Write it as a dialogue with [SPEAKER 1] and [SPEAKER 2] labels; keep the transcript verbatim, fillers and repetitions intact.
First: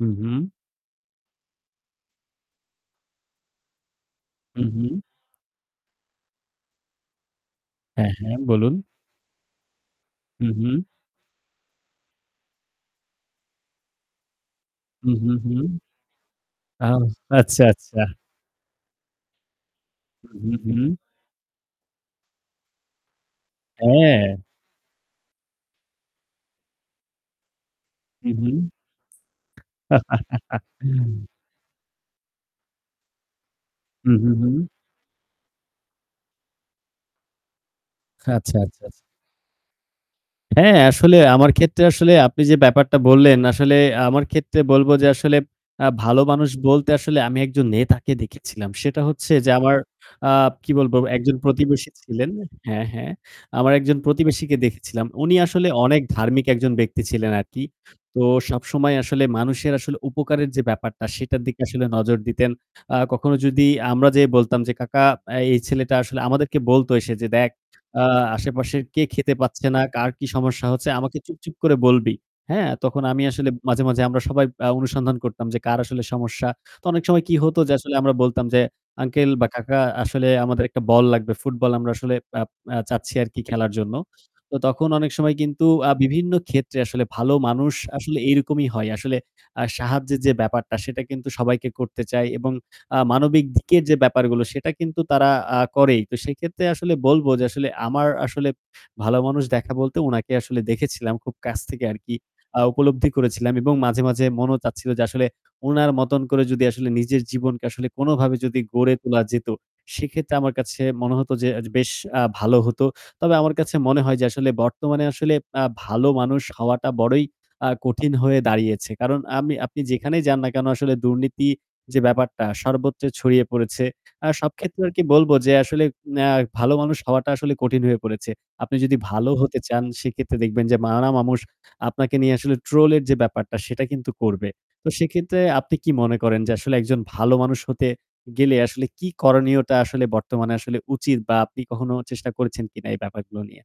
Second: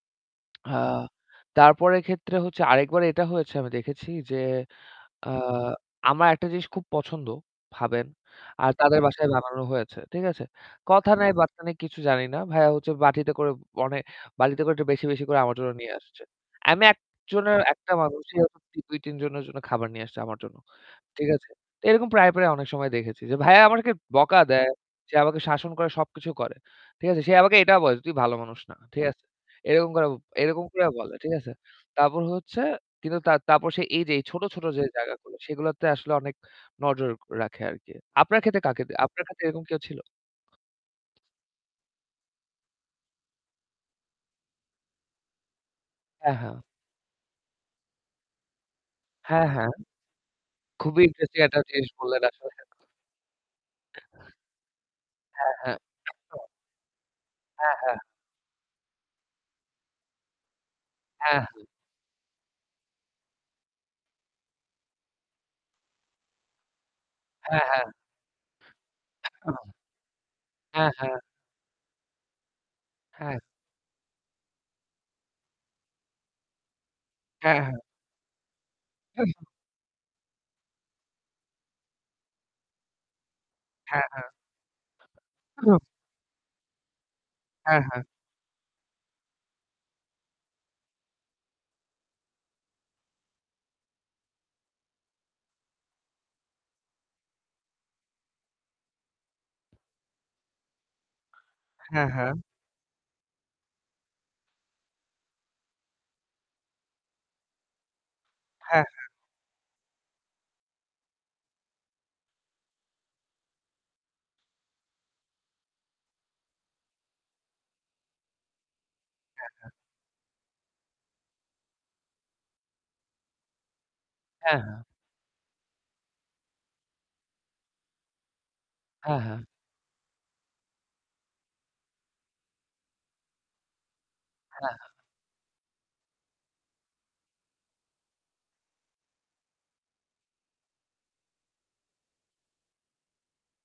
[SPEAKER 1] হু, হু।
[SPEAKER 2] আ তারপরের ক্ষেত্রে হচ্ছে আরেকবার এটা হয়েছে আমি দেখেছি যে,
[SPEAKER 1] হু, হু।
[SPEAKER 2] আ আমার একটা জিনিস খুব পছন্দ, ভাবেন।
[SPEAKER 1] হ্যাঁ, হ্যাঁ
[SPEAKER 2] আর
[SPEAKER 1] বলুন।
[SPEAKER 2] তাদের বাসায় বানানো হয়েছে। ঠিক আছে?
[SPEAKER 1] হু, হু।
[SPEAKER 2] কথা নাই বার্তা নেই কিছু জানি না। ভাইয়া হচ্ছে বাটিতে করে অনে বাটিতে করে একটু বেশি,
[SPEAKER 1] হু,
[SPEAKER 2] বেশি
[SPEAKER 1] হু,
[SPEAKER 2] করে
[SPEAKER 1] হু।
[SPEAKER 2] আমার জন্য নিয়ে আসছে। আমি
[SPEAKER 1] আ
[SPEAKER 2] এক জনের
[SPEAKER 1] আচ্ছা,
[SPEAKER 2] এক টা
[SPEAKER 1] আচ্ছা।
[SPEAKER 2] মানুষ [unintelligible] দুই-তিন জনের জন্য খাবার নিয়ে আসছে
[SPEAKER 1] হু,
[SPEAKER 2] আমার জন্য।
[SPEAKER 1] হু।
[SPEAKER 2] ঠিক আছে? এরকম প্রায়, প্রায় অনেক সময় দেখেছি যে ভাইয়া আমাদেরকে
[SPEAKER 1] হ্যাঁ।
[SPEAKER 2] বকা দেয়। সে আমাকে শাসন করে সবকিছু করে। সে আমাকে এটা বলে, "তুই
[SPEAKER 1] হু,
[SPEAKER 2] ভালো মানুষ
[SPEAKER 1] হু।
[SPEAKER 2] না।" ঠিক আছে? এরকম করে এরকম করে বলে। ঠিক আছে? তারপর হচ্ছে কিন্তু তার তারপর এই
[SPEAKER 1] হু,
[SPEAKER 2] যে
[SPEAKER 1] হু,
[SPEAKER 2] ছোট,
[SPEAKER 1] হু।
[SPEAKER 2] ছোট যে জায়গাগুলো সেগুলোতে আসলে অনেক নজর রাখে আরকি।
[SPEAKER 1] আচ্ছা,
[SPEAKER 2] আপনার ক্ষেত্রে
[SPEAKER 1] আচ্ছা,
[SPEAKER 2] কাকে
[SPEAKER 1] আচ্ছা।
[SPEAKER 2] আপনার ক্ষেত্রে এরকম কেউ ছিল?
[SPEAKER 1] হ্যাঁ, আসলে আমার ক্ষেত্রে আসলে আপনি যে ব্যাপারটা বললেন, আসলে আমার ক্ষেত্রে বলব যে আসলে আ ভালো
[SPEAKER 2] হ্যাঁ,
[SPEAKER 1] মানুষ
[SPEAKER 2] হ্যাঁ।
[SPEAKER 1] বলতে আসলে আমি একজন নেতাকে দেখেছিলাম। সেটা হচ্ছে
[SPEAKER 2] হ্যাঁ,
[SPEAKER 1] যে
[SPEAKER 2] হ্যাঁ।
[SPEAKER 1] আমার আ কি বলবো
[SPEAKER 2] খুবই
[SPEAKER 1] একজন
[SPEAKER 2] ইন্টারেস্টিং একটা
[SPEAKER 1] প্রতিবেশী
[SPEAKER 2] জিনিস বললেন
[SPEAKER 1] ছিলেন,
[SPEAKER 2] আসলে।
[SPEAKER 1] হ্যাঁ, হ্যাঁ। আমার একজন প্রতিবেশীকে দেখেছিলাম। উনি
[SPEAKER 2] হ্যাঁ,
[SPEAKER 1] আসলে
[SPEAKER 2] হ্যাঁ।
[SPEAKER 1] অনেক ধার্মিক একজন ব্যক্তি ছিলেন আরকি।
[SPEAKER 2] হ্যাঁ, হ্যাঁ।
[SPEAKER 1] তো সবসময় আসলে মানুষের আসলে উপকারের যে ব্যাপারটা সেটার
[SPEAKER 2] হ্যাঁ।
[SPEAKER 1] দিকে আসলে নজর দিতেন। আ কখনো যদি আমরা যে বলতাম যে, "কাকা, আ এই ছেলেটা" আসলে আমাদেরকে বলত এসে যে, "দেখ
[SPEAKER 2] হ্যাঁ, হ্যাঁ।
[SPEAKER 1] আ আশেপাশের কে খেতে পাচ্ছে
[SPEAKER 2] ও!
[SPEAKER 1] না, কার কি সমস্যা হচ্ছে
[SPEAKER 2] হ্যাঁ, হ্যাঁ।
[SPEAKER 1] আমাকে চুপ চুপ করে বলবি।" হ্যাঁ, তখন আমি
[SPEAKER 2] হ্যাঁ।
[SPEAKER 1] আসলে মাঝে, মাঝে আমরা সবাই আ অনুসন্ধান করতাম যে কার আসলে সমস্যা। তো অনেক সময় কি হতো
[SPEAKER 2] হ্যাঁ,
[SPEAKER 1] যে
[SPEAKER 2] হ্যাঁ।
[SPEAKER 1] আসলে আমরা বলতাম যে, "আঙ্কেল
[SPEAKER 2] উহুম।
[SPEAKER 1] বা কাকা, আসলে আমাদের একটা বল লাগবে ফুটবল আমরা আসলে আপ আ চাচ্ছি আরকি খেলার জন্য।"
[SPEAKER 2] হ্যাঁ, হ্যাঁ।
[SPEAKER 1] তো তখন অনেক সময় কিন্তু
[SPEAKER 2] হু।
[SPEAKER 1] আ বিভিন্ন ক্ষেত্রে আসলে ভালো মানুষ
[SPEAKER 2] হ্যাঁ, হ্যাঁ।
[SPEAKER 1] আসলে এরকমই হয়। আসলে আ সাহায্যের যে ব্যাপারটা সেটা কিন্তু সবাইকে করতে চায় এবং আ মানবিক দিকের যে ব্যাপারগুলো সেটা কিন্তু তারা আ করেই। তো সেক্ষেত্রে আসলে বলব যে আসলে আমার আসলে ভালো মানুষ দেখা বলতে উনাকে আসলে দেখেছিলাম। খুব কাছ থেকে
[SPEAKER 2] হ্যাঁ,
[SPEAKER 1] আরকি
[SPEAKER 2] হ্যাঁ।
[SPEAKER 1] আ উপলব্ধি করেছিলাম এবং মাঝে, মাঝে মনেও চাচ্ছিল যে আসলে উনার মতন করে যদি আসলে নিজের জীবনকে আসলে কোনভাবে যদি
[SPEAKER 2] হ্যাঁ,
[SPEAKER 1] গড়ে
[SPEAKER 2] হ্যাঁ।
[SPEAKER 1] তোলা যেত, সেক্ষেত্রে আমার কাছে মনে হত যে আ বেশ আ ভালো হতো। তবে আমার কাছে মনে হয় যে আসলে বর্তমানে আসলে আ ভালো মানুষ হওয়াটা বড়ই আ কঠিন হয়ে দাঁড়িয়েছে। কারণ
[SPEAKER 2] হ্যাঁ,
[SPEAKER 1] আমি
[SPEAKER 2] হ্যাঁ।
[SPEAKER 1] আপনি যেখানেই যান না কেন আসলে দুর্নীতি যে ব্যাপারটা সর্বত্র ছড়িয়ে পড়েছে। আর সব
[SPEAKER 2] হ্যাঁ,
[SPEAKER 1] ক্ষেত্রে
[SPEAKER 2] হ্যাঁ।
[SPEAKER 1] আর কি বলব যে আসলে না, ভালো মানুষ হওয়াটা আসলে কঠিন হয়ে পড়েছে। আপনি যদি
[SPEAKER 2] হ্যাঁ,
[SPEAKER 1] ভালো
[SPEAKER 2] হ্যাঁ।
[SPEAKER 1] হতে চান সেক্ষেত্রে দেখবেন যে নানা মামুষ আপনাকে নিয়ে আসলে ট্রোল এর যে ব্যাপারটা সেটা কিন্তু করবে।
[SPEAKER 2] হ্যাঁ।
[SPEAKER 1] তো সেক্ষেত্রে আপনি কি মনে করেন যে আসলে একজন ভালো মানুষ হতে গেলে আসলে কী করণীয়তা আসলে বর্তমানে আসলে উচিত বা আপনি কখনো চেষ্টা করছেন কিনা এই ব্যাপারগুলো নিয়ে।